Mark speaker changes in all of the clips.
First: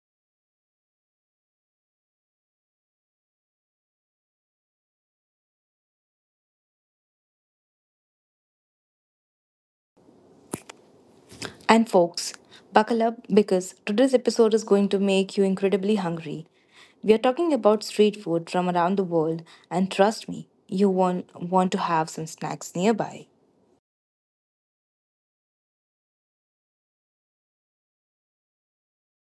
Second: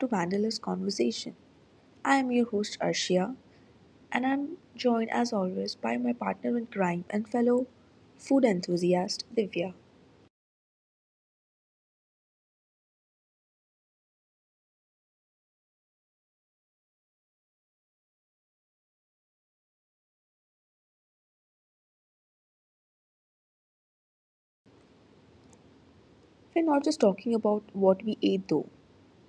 Speaker 1: to Vandalous Conversation. I am your host Arshia, and I'm joined as always by my partner in crime and fellow food enthusiast Divya.
Speaker 2: And folks, buckle up because today's episode is going to make you incredibly hungry. We are talking about street food from around the world, and trust me, you won't want to have some snacks nearby.
Speaker 1: We're not just talking about what we ate though,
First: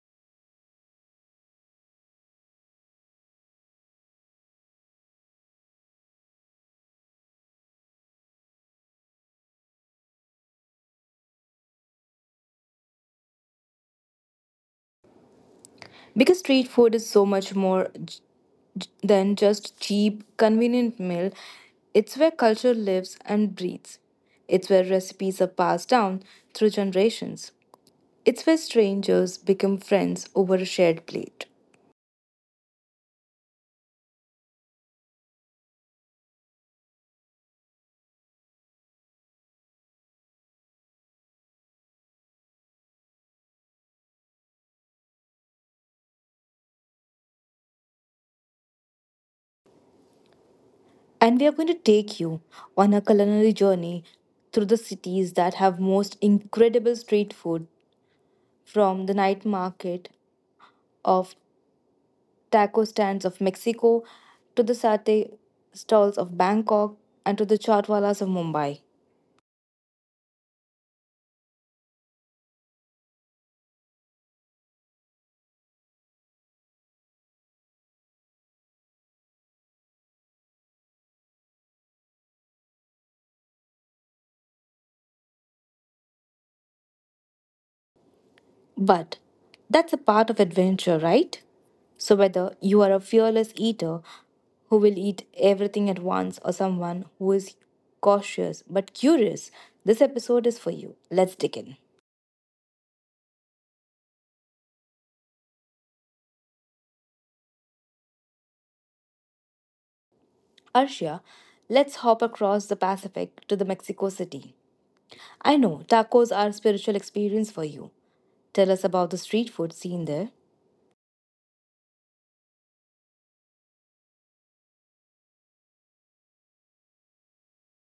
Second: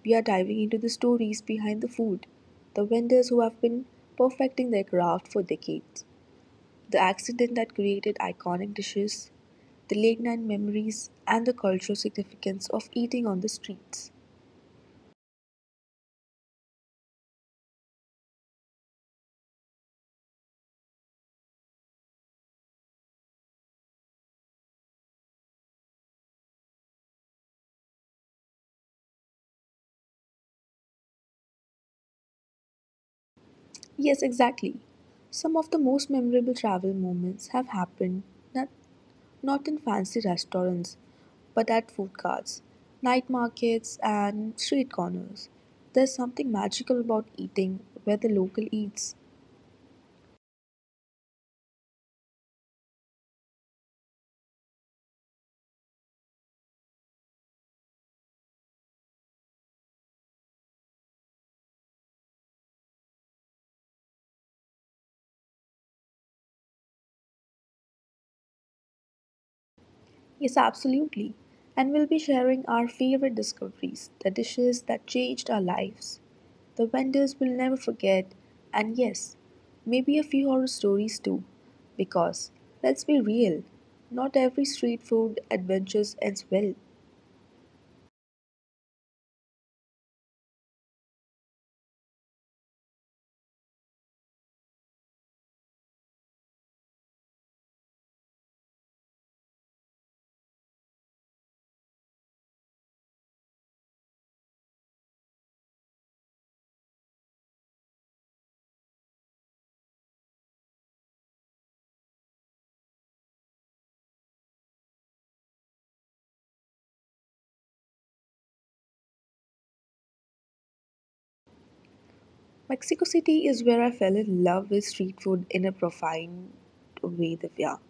Speaker 1: we are diving into the stories behind the food, the vendors who have been perfecting their craft for decades, the accident that created iconic dishes, the late night memories, and the cultural significance of eating on the streets.
Speaker 2: Because street food is so much more than just cheap, convenient meal, it's where culture lives and breathes. It's where recipes are passed down through generations. It's where strangers become friends over a shared plate.
Speaker 1: Yes, exactly. Some of the most memorable travel moments have happened not, not in fancy restaurants, but at food carts, night markets, and street corners. There's something magical about eating where the local eats.
Speaker 2: And we are going to take you on a culinary journey through the cities that have most incredible street food from the night market of taco stands of Mexico to the satay stalls of Bangkok and to the chaatwalas of Mumbai.
Speaker 1: Yes, absolutely. And we'll be sharing our favorite discoveries, the dishes that changed our lives. The vendors will never forget, and yes, maybe a few horror stories too. Because, let's be real, not every street food adventure ends well.
Speaker 2: But that's a part of adventure, right? So whether you are a fearless eater who will eat everything at once or someone who is cautious but curious, this episode is for you. Let's dig in. Arshia, let's hop across the Pacific to the Mexico City. I know tacos are a spiritual experience for you. Tell us about the street food scene there.
Speaker 1: Mexico City is where I fell in love with street food in a profound way, Divya.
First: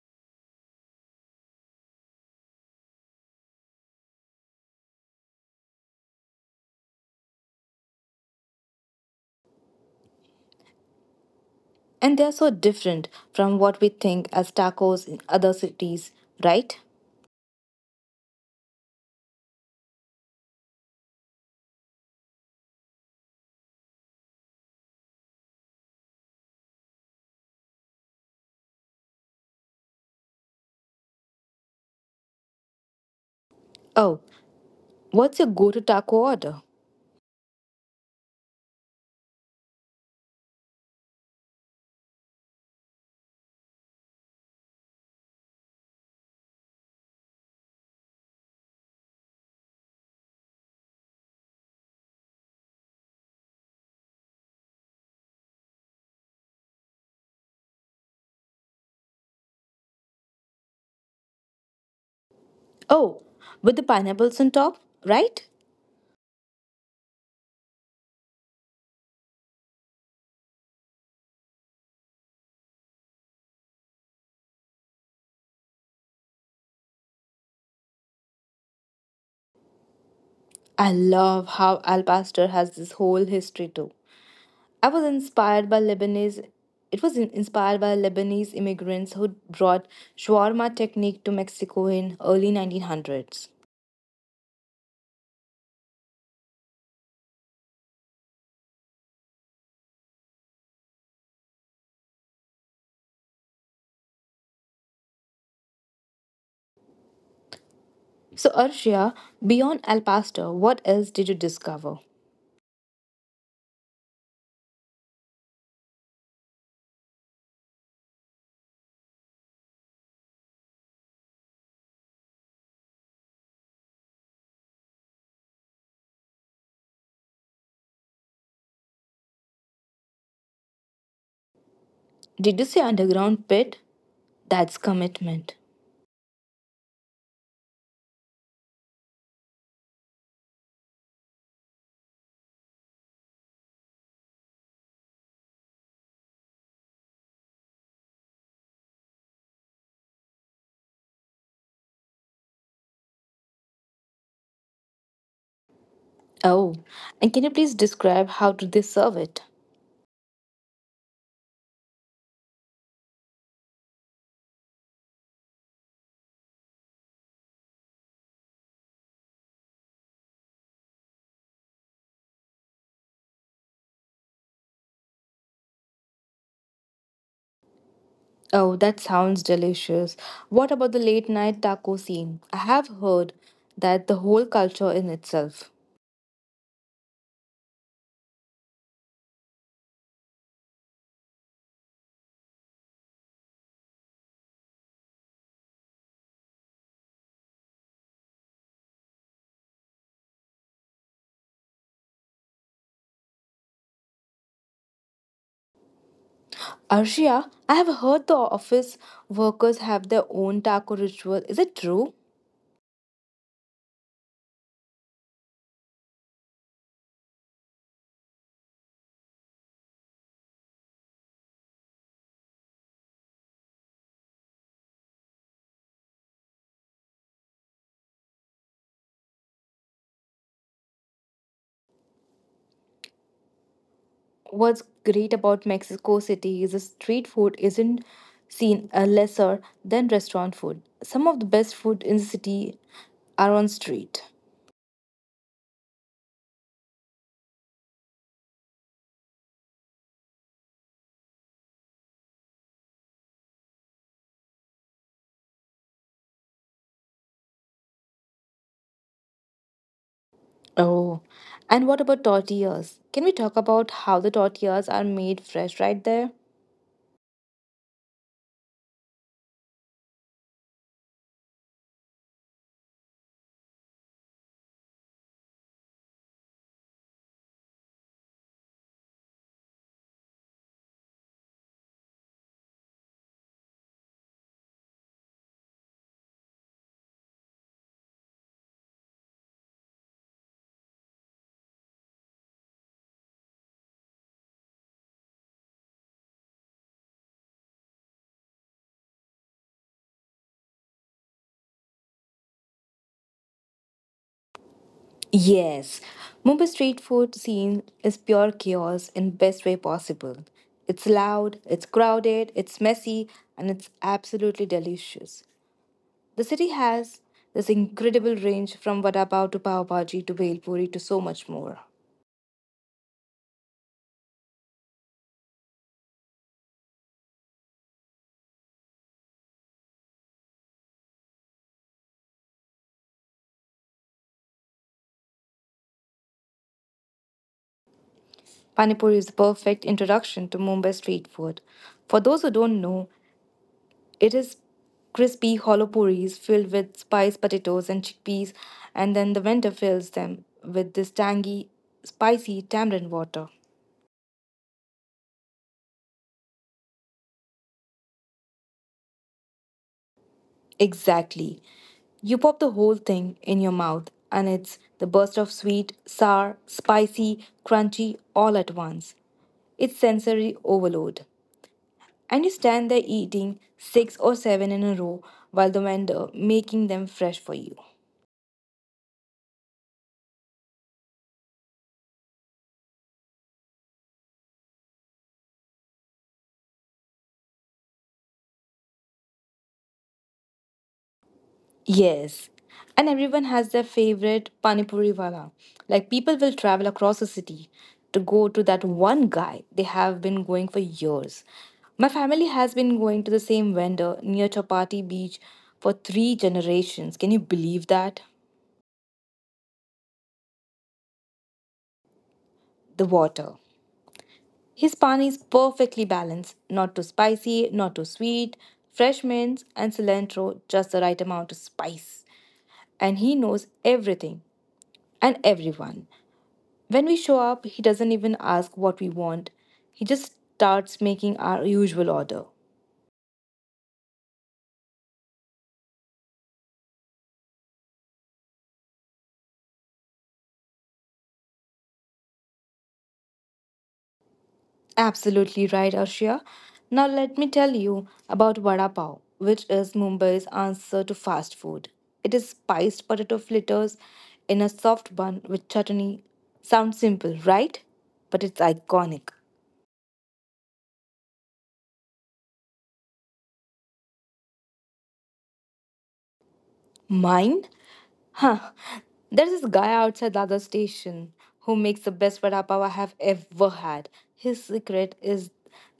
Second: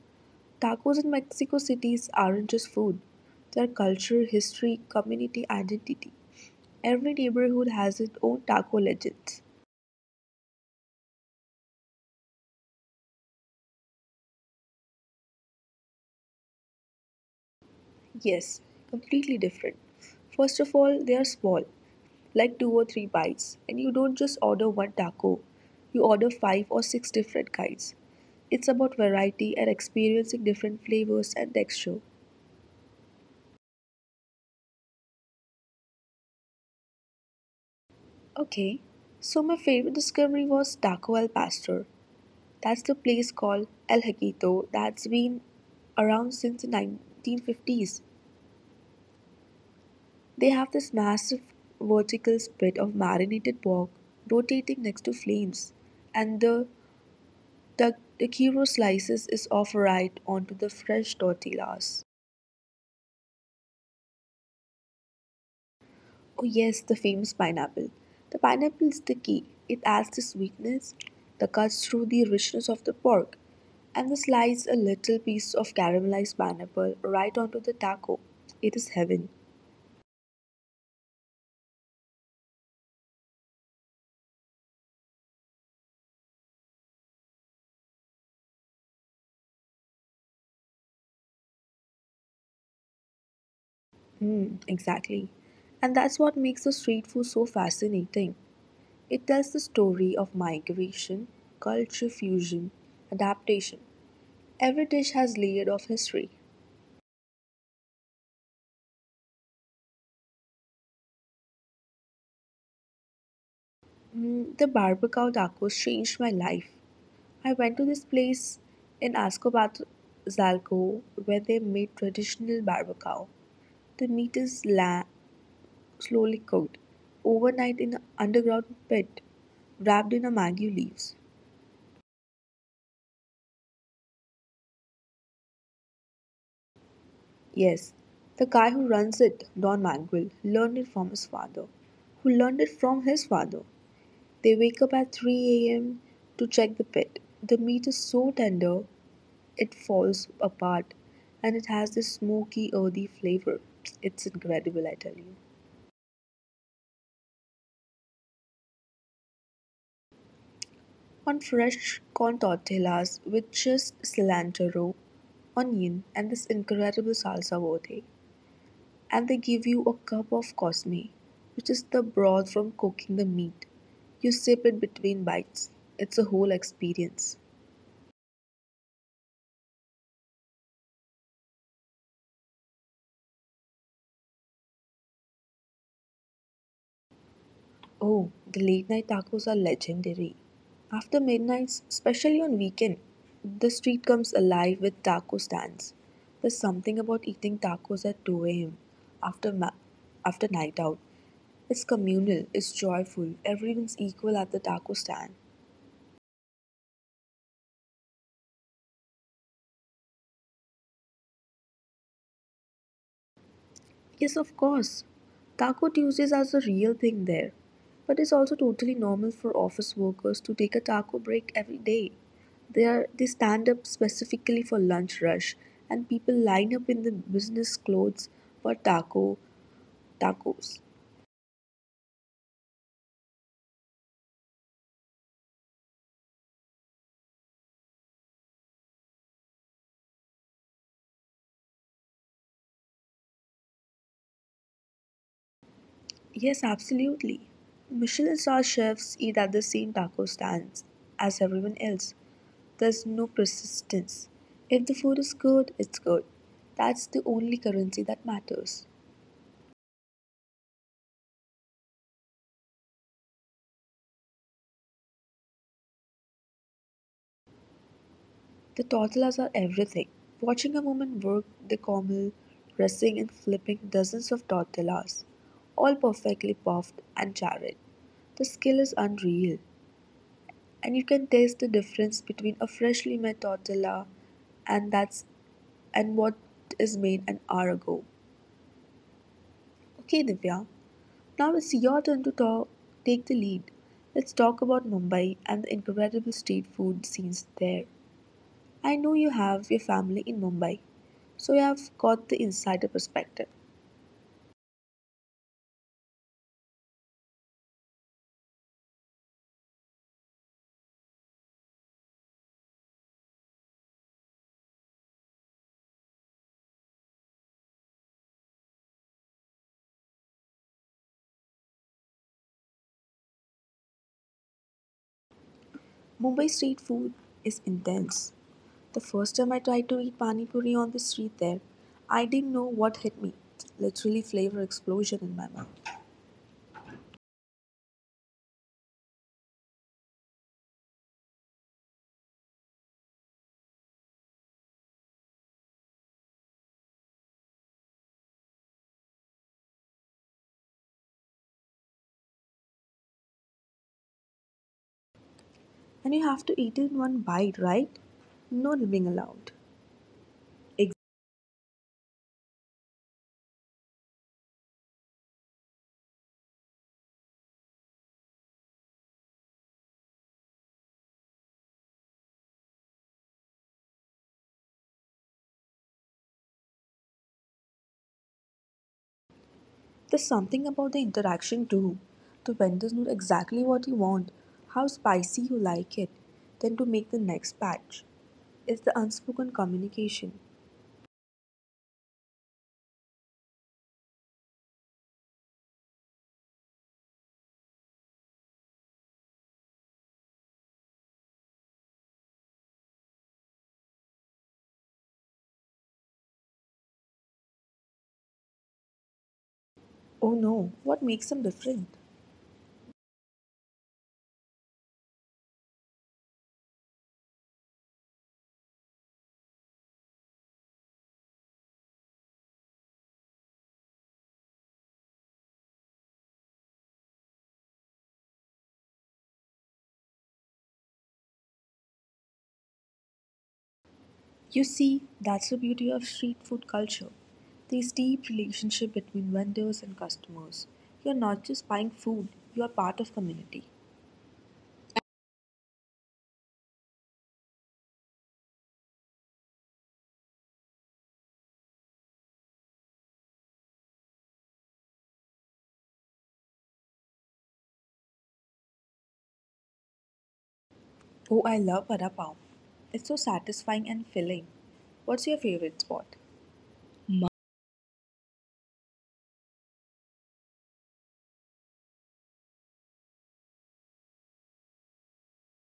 Speaker 1: Tacos in Mexico cities aren't just food, they're culture, history, community identity. Every neighborhood has its own taco legends.
Speaker 2: And they are so different from what we think as tacos in other cities, right?
Speaker 1: Yes, completely different. First of all, they are small, like two or three bites. And you don't just order one taco, you order five or six different kinds. It's about variety and experiencing different flavors and texture.
Speaker 2: Oh, what's your go to taco order?
Speaker 1: Okay, so my favorite discovery was Taco El Pastor. That's the place called El Haquito that's been around since the 1950s. They have this massive vertical spit of marinated pork rotating next to flames, and the taquero slices is off right onto the fresh tortillas.
Speaker 2: Oh, with the pineapples on top, right?
Speaker 1: Oh yes, the famous pineapple. The pineapple is the key. It adds the sweetness that cuts through the richness of the pork, and the slice a little piece of caramelized pineapple right onto the taco. It is heaven.
Speaker 2: I love how Al Pastor has this whole history too. I was inspired by Lebanese. It was inspired by Lebanese immigrants who brought shawarma technique to Mexico in early 1900s.
Speaker 1: Exactly. And that's what makes the street food so fascinating. It tells the story of migration, culture fusion, adaptation. Every dish has layered of history.
Speaker 2: So Arshia, beyond El Pasto, what else did you discover?
Speaker 1: The barbacoa tacos changed my life. I went to this place in Ascobato Zalco where they made traditional barbacoa. The meat is slowly cooked overnight in an underground pit wrapped in a mango leaves.
Speaker 2: Did you say underground pit? That's commitment.
Speaker 1: Yes, the guy who runs it, Don Manuel, learned it from his father, who learned it from his father. They wake up at 3 a.m. to check the pit. The meat is so tender it falls apart and it has this smoky, earthy flavor. It's incredible, I tell you.
Speaker 2: Oh, and can you please describe how do they serve it?
Speaker 1: On fresh corn tortillas with just cilantro, onion, and this incredible salsa verde. And they give you a cup of cosme, which is the broth from cooking the meat. You sip it between bites. It's a whole experience.
Speaker 2: Oh, that sounds delicious. What about the late night taco scene? I have heard that the whole culture in itself.
Speaker 1: Oh, the late night tacos are legendary. After midnight, especially on weekend, the street comes alive with taco stands. There's something about eating tacos at 2 a.m. after ma- after night out. It's communal, it's joyful, everyone's equal at the taco stand.
Speaker 2: Arshia, I have heard the office workers have their own taco ritual. Is it true?
Speaker 1: Yes, of course. Taco Tuesdays are the real thing there. But it's also totally normal for office workers to take a taco break every day. They stand up specifically for lunch rush and people line up in the business clothes for tacos.
Speaker 2: What's great about Mexico City is the street food isn't seen lesser than restaurant food. Some of the best food in the city are on street.
Speaker 1: Yes, absolutely. Michelin star chefs eat at the same taco stands as everyone else. There's no persistence. If the food is good, it's good. That's the only currency that matters.
Speaker 2: Oh, and what about tortillas? Can we talk about how the tortillas are made fresh right there?
Speaker 1: The toddlers are everything. Watching a woman work the camel, dressing and flipping dozens of tortillas, all perfectly puffed and charred. The skill is unreal, and you can taste the difference between a freshly made tortilla and that's and what is made an hour ago. Okay, Divya, now it's your turn to talk, take the lead. Let's talk about Mumbai and the incredible street food scenes there. I know you have your family in Mumbai, so you have got the insider perspective.
Speaker 2: Yes, Mumbai street food scene is pure chaos in best way possible. It's loud, it's crowded, it's messy, and it's absolutely delicious. The city has this incredible range from vada pav to pav bhaji to bhel puri to so much more.
Speaker 1: Mumbai street food is intense. The first time I tried to eat pani puri on the street there, I didn't know what hit me. Literally flavor explosion in my mouth.
Speaker 2: Pani puri is the perfect introduction to Mumbai street food. For those who don't know, it is crispy, hollow puris filled with spiced potatoes and chickpeas, and then the vendor fills them with this tangy, spicy tamarind water.
Speaker 1: And you have to eat it in one bite, right? No nibbling allowed. Ex-
Speaker 2: Exactly. You pop the whole thing in your mouth, and it's the burst of sweet, sour, spicy, crunchy all at once. It's sensory overload. And you stand there eating six or seven in a row while the vendor making them fresh for you.
Speaker 1: There's something about the interaction too. The vendors know exactly what you want, how spicy you like it, then to make the next batch. It's the unspoken communication.
Speaker 2: Yes. And everyone has their favorite Panipuri wala. Like people will travel across the city to go to that one guy they have been going for years. My family has been going to the same vendor near Chapati Beach for three generations. Can you believe that?
Speaker 1: Oh no, what makes them different?
Speaker 2: The water. His pani is perfectly balanced, not too spicy, not too sweet, fresh mints and cilantro, just the right amount of spice. And he knows everything and everyone. When we show up, he doesn't even ask what we want. He just starts making our usual order.
Speaker 1: You see, that's the beauty of street food culture. This deep relationship between vendors and customers. You're not just buying food, you are part of community.
Speaker 2: Absolutely right, Arshia. Now let me tell you about vada pav, which is Mumbai's answer to fast food. It is spiced potato fritters in a soft bun with chutney. Sounds simple, right? But it's iconic.
Speaker 1: Oh, I love vada pav. It's so satisfying and filling. What's your favorite spot?
Speaker 2: Mine? Huh. There's this guy outside the other station who makes the best vada pav I have ever had. His secret is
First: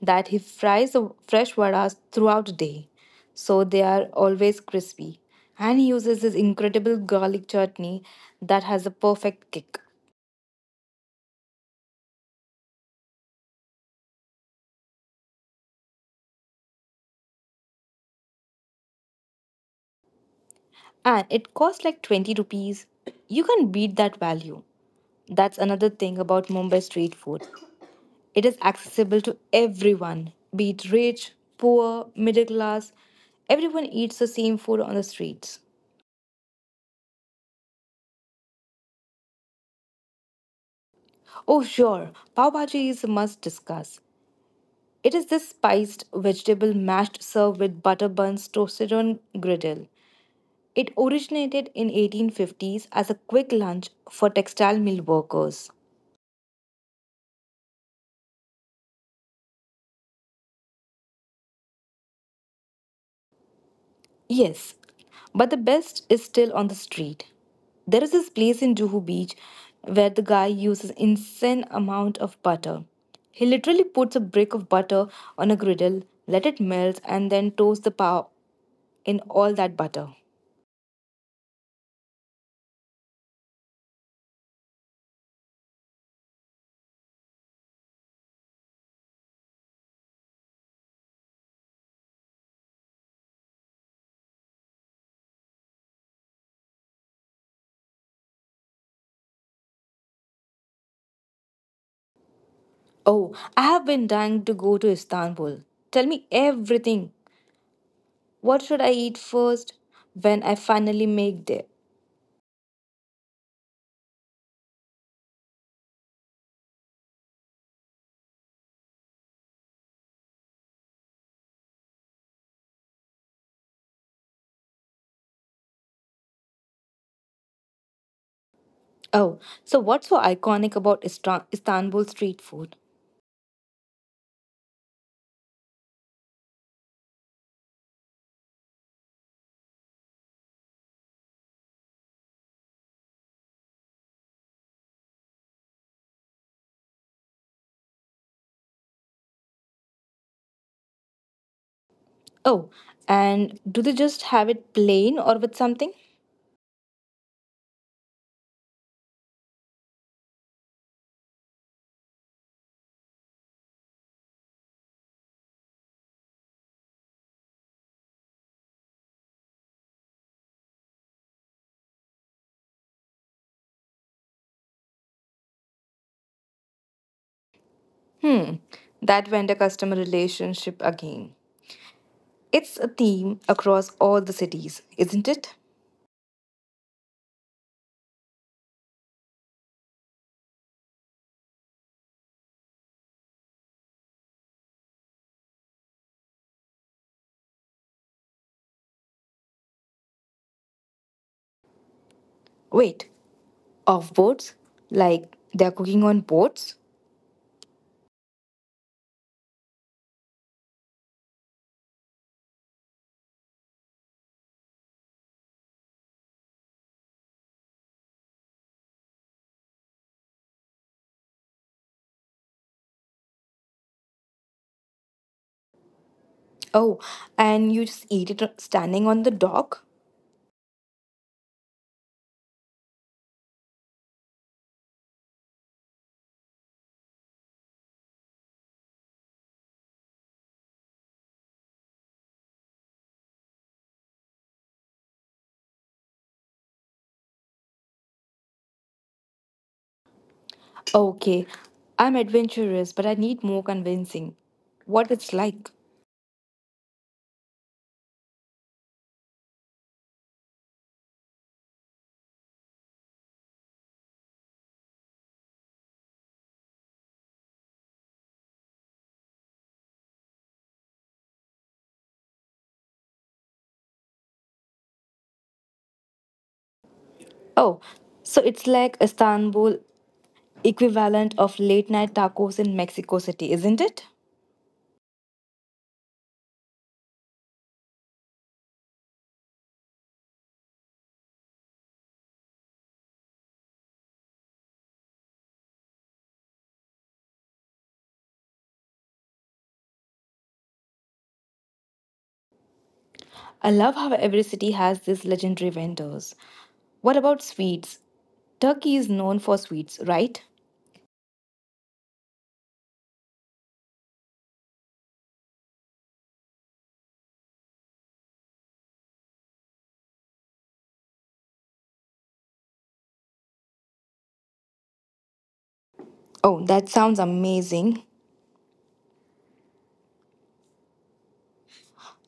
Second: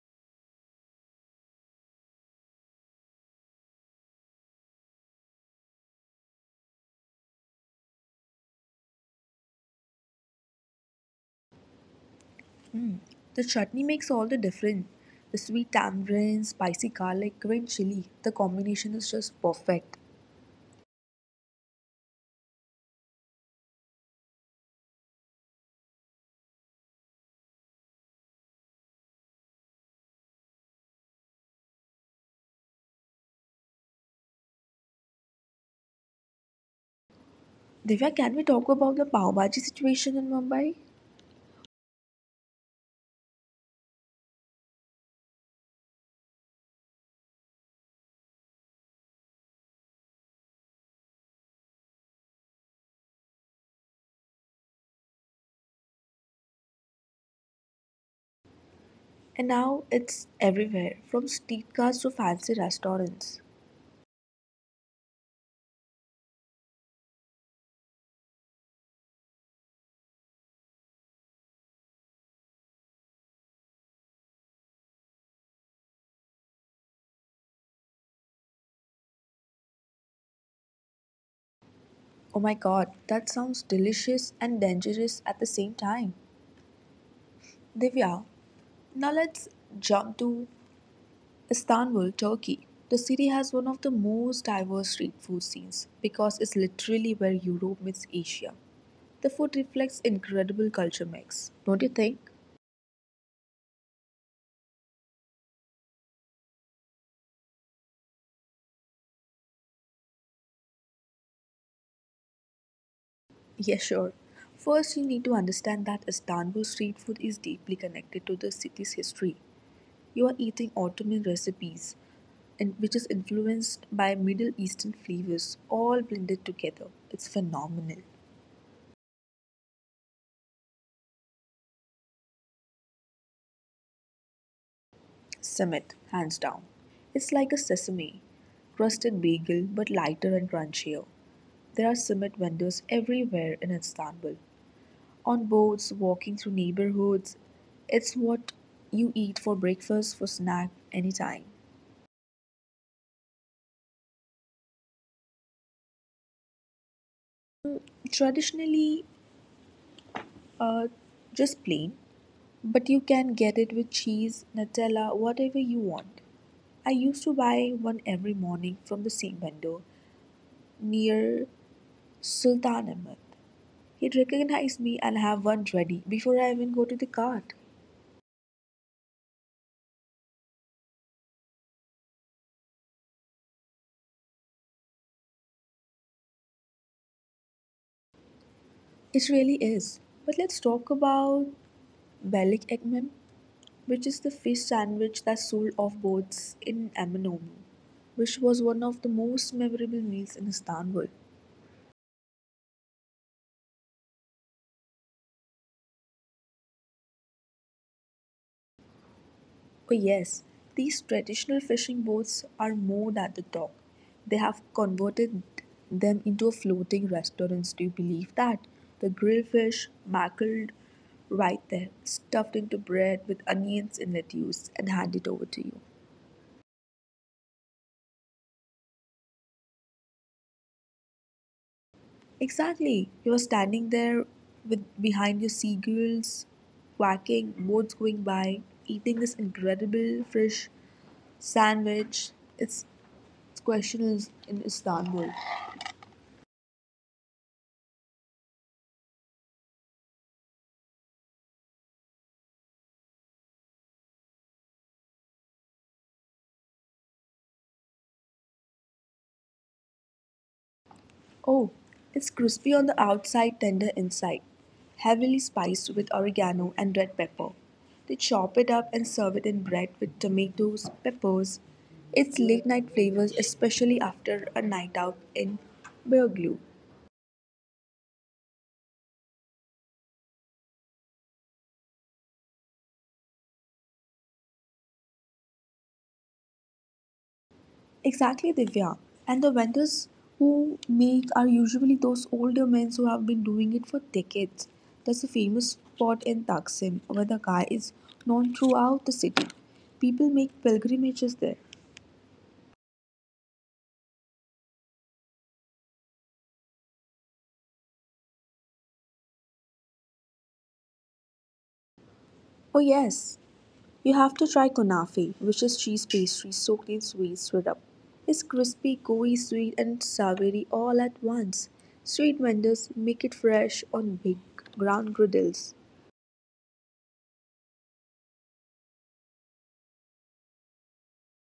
Speaker 2: that he fries the fresh vadas throughout the day, so they are always crispy. And he uses this incredible garlic chutney that has a perfect kick.
Speaker 1: Mm. The chutney makes all the difference. The sweet tamarind, spicy garlic, green chili. The combination is just perfect.
Speaker 2: And it costs like 20 rupees. You can beat that value. That's another thing about Mumbai street food. It is accessible to everyone, be it rich, poor, middle class. Everyone eats the same food on the streets.
Speaker 1: Divya, can we talk about the pav bhaji situation in Mumbai?
Speaker 2: Oh, sure, pav bhaji is a must discuss. It is this spiced vegetable mashed served with butter buns toasted on griddle. It originated in 1850s as a quick lunch for textile mill workers.
Speaker 1: And now it's everywhere, from streetcars to fancy restaurants.
Speaker 2: Yes, but the best is still on the street. There is this place in Juhu Beach where the guy uses insane amount of butter. He literally puts a brick of butter on a griddle, let it melt, and then toast the pow in all that butter.
Speaker 1: Oh my god, that sounds delicious and dangerous at the same time. Divya, now let's jump to Istanbul, Turkey. The city has one of the most diverse street food scenes because it's literally where Europe meets Asia. The food reflects incredible culture mix. Don't you think?
Speaker 2: Oh, I have been dying to go to Istanbul. Tell me everything. What should I eat first when I finally make there?
Speaker 1: Yeah, sure. First, you need to understand that Istanbul street food is deeply connected to the city's history. You are eating Ottoman recipes, and which is influenced by Middle Eastern flavors, all blended together. It's phenomenal.
Speaker 2: Oh, so what's so iconic about Istanbul street food?
Speaker 1: Summit, hands down. It's like a sesame crusted bagel, but lighter and crunchier. There are Summit vendors everywhere in Istanbul. On boats, walking through neighborhoods, it's what you eat for breakfast, for snack, anytime.
Speaker 2: Oh, and do they just have it plain or with something?
Speaker 1: Traditionally, uh, just plain. But you can get it with cheese, Nutella, whatever you want. I used to buy one every morning from the same vendor near Sultanahmet. He'd recognize me and have one ready before I even go to the cart.
Speaker 2: Hmm, that vendor customer relationship again. It's a theme across all the cities, isn't it?
Speaker 1: It really is. But let's talk about Belik Ekmem, which is the fish sandwich that sold off boats in Aminomu, which was one of the most memorable meals in Istanbul.
Speaker 2: Wait, off boards? Like they're cooking on boats?
Speaker 1: Oh, yes, these traditional fishing boats are more than the talk. They have converted them into a floating restaurants. Do you believe that? The grilled fish, mackerel, right there, stuffed into bread with onions and lettuce, and handed over to you.
Speaker 2: Oh, and you just eat it standing on the dock?
Speaker 1: Exactly. You're standing there with behind your seagulls, quacking, boats going by, eating this incredible fish sandwich. It's, it's questionable in Istanbul.
Speaker 2: Okay, I'm adventurous, but I need more convincing. What it's like?
Speaker 1: Oh, it's crispy on the outside, tender inside, heavily spiced with oregano and red pepper. They chop it up and serve it in bread with tomatoes, peppers. It's late night flavors, especially after a night out in Beoglu.
Speaker 2: Oh, so it's like Istanbul equivalent of late night tacos in Mexico City, isn't it?
Speaker 1: Exactly, Divya. And the vendors who make are usually those older men who have been doing it for decades. There's a famous spot in Taksim where the guy is known throughout the city. People make pilgrimages there.
Speaker 2: I love how every city has these legendary vendors. What about sweets? Turkey is known for sweets, right?
Speaker 1: Oh yes, you have to try kunafe, which is cheese pastry soaked in sweet syrup. It's crispy, gooey, sweet and savory all at once. Street vendors make it fresh on big ground griddles.
Speaker 2: Oh, that sounds amazing.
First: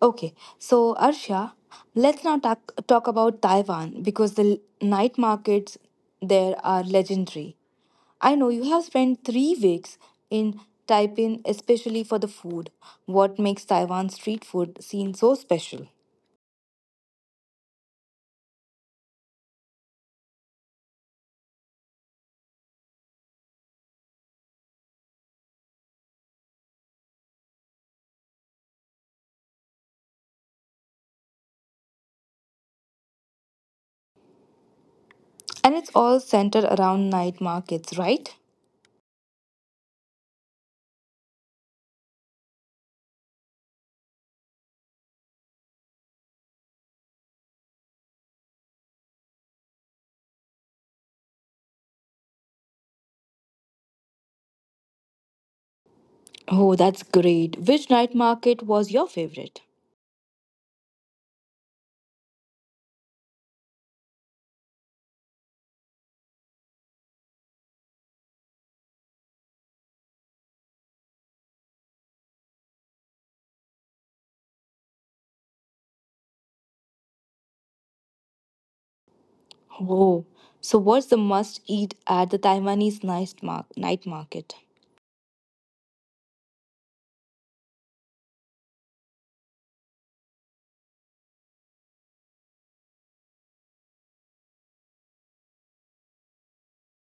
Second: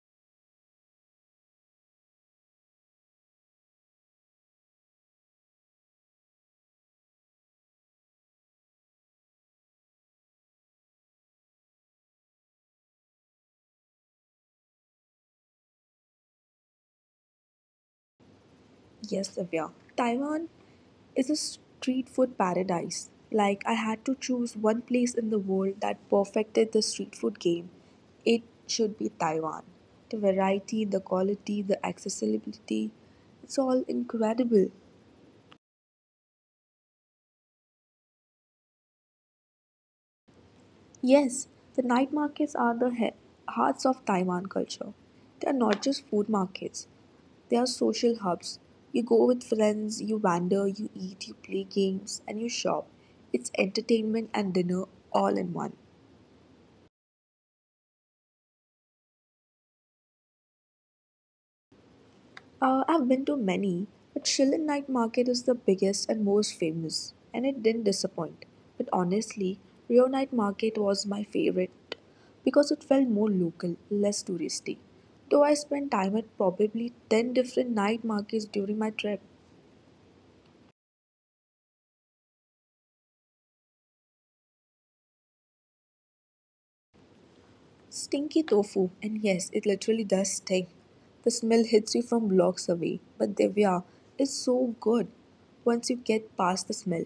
Speaker 2: Okay, so Arshia, let's now talk about Taiwan because the night markets there are legendary. I know you have spent 3 weeks in Taipei, especially for the food. What makes Taiwan's street food scene so special?
Speaker 1: Yes, Avya. Taiwan is a street food paradise. Like I had to choose one place in the world that perfected the street food game. It should be Taiwan. The variety, the quality, the accessibility, it's all incredible.
Speaker 2: And it's all centered around night markets, right?
Speaker 1: Yes, the night markets are the hearts of Taiwan culture. They are not just food markets, they are social hubs. You go with friends, you wander, you eat, you play games, and you shop. It's entertainment and dinner all in one.
Speaker 2: Oh, that's great. Which night market was your favorite?
Speaker 1: I've been to many, but Shillin Night Market is the biggest and most famous, and it didn't disappoint. But honestly, Rio Night Market was my favorite because it felt more local, less touristy. Though I spent time at probably 10 different night markets during my trip.
Speaker 2: Oh, so what's the must eat at the Taiwanese night market?
Speaker 1: Stinky tofu, and yes, it literally does stink. The smell hits you from blocks away, but Divya is so good once you get past the smell.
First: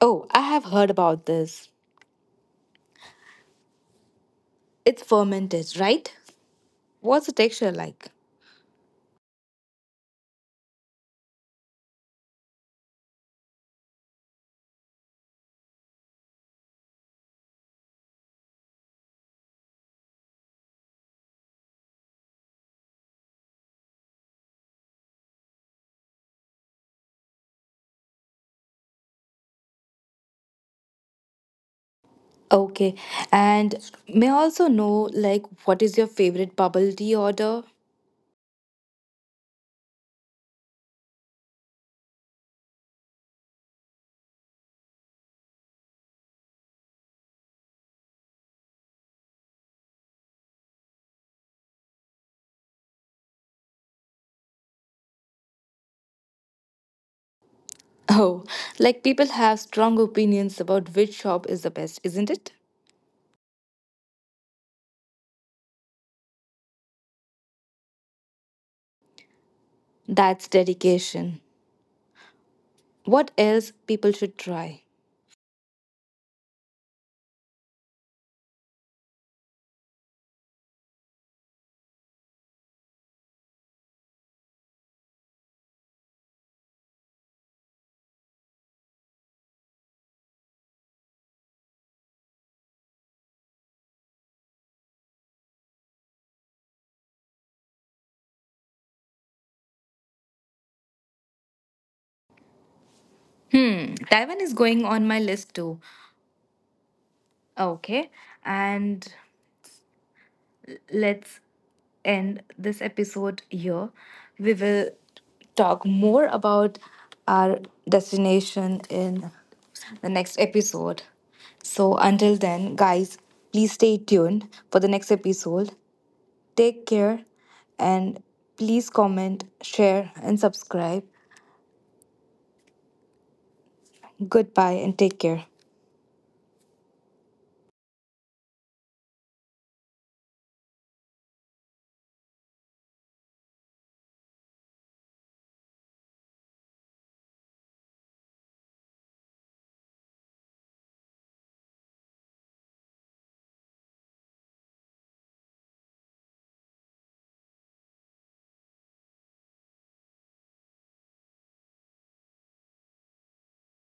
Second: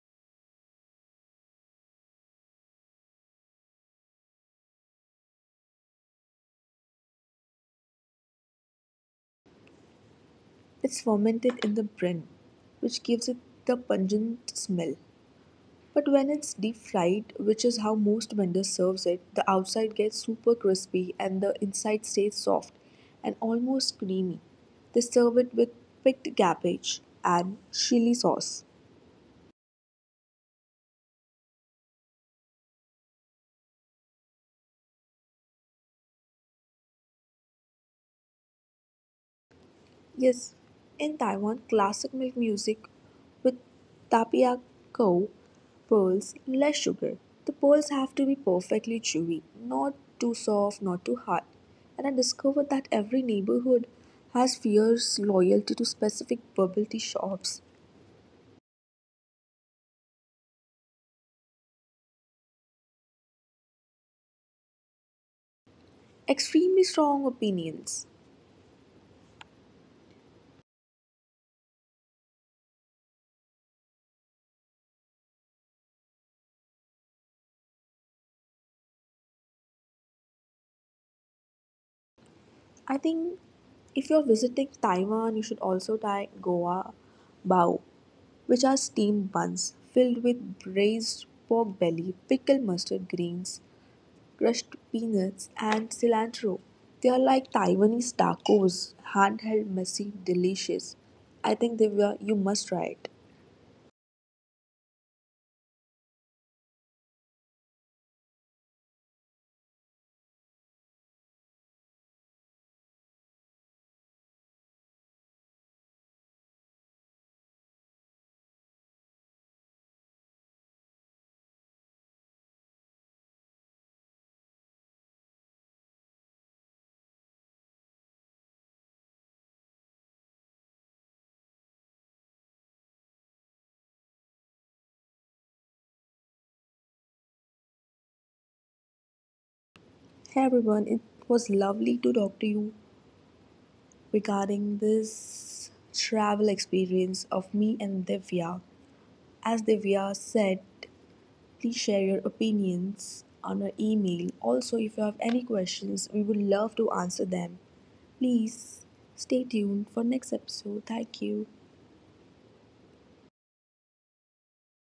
Speaker 2: Oh, I have heard about this. It's fermented, right? What's the texture like?
Speaker 1: It's fermented in the brin, which gives it the pungent smell. But when it's deep fried, which is how most vendors serves it, the outside gets super crispy and the inside stays soft and almost creamy. They serve it with picked cabbage and chili sauce.
Speaker 2: Okay, and may I also know, like, what is your favorite bubble tea order?
Speaker 1: Yes, in Taiwan, classic milk music with tapioca pearls, less sugar. The pearls have to be perfectly chewy, not too soft, not too hard. And I discovered that every neighborhood has fierce loyalty to specific bubble tea shops.
Speaker 2: Oh, like, people have strong opinions about which shop is the best, isn't it?
Speaker 1: Extremely strong opinions.
Speaker 2: That's dedication. What else people should try?
Speaker 1: I think if you're visiting Taiwan, you should also try Goa Bao which are steamed buns filled with braised pork belly, pickled mustard greens, crushed peanuts, and cilantro. They are like Taiwanese tacos, handheld, messy, delicious. I think Divya, you must try it.
Speaker 2: Hmm, Taiwan is going on my list too. Okay, and let's end this episode here. We will talk more about our destination in the next episode. So, until then, guys, please stay tuned for the next episode. Take care and please comment, share, and subscribe. Goodbye and take care.
Speaker 1: Hey everyone, it was lovely to talk to you regarding this travel experience of me and Divya. As Divya said, please share your opinions on our email. Also, if you have any questions, we would love to answer them. Please stay tuned for next episode. Thank you.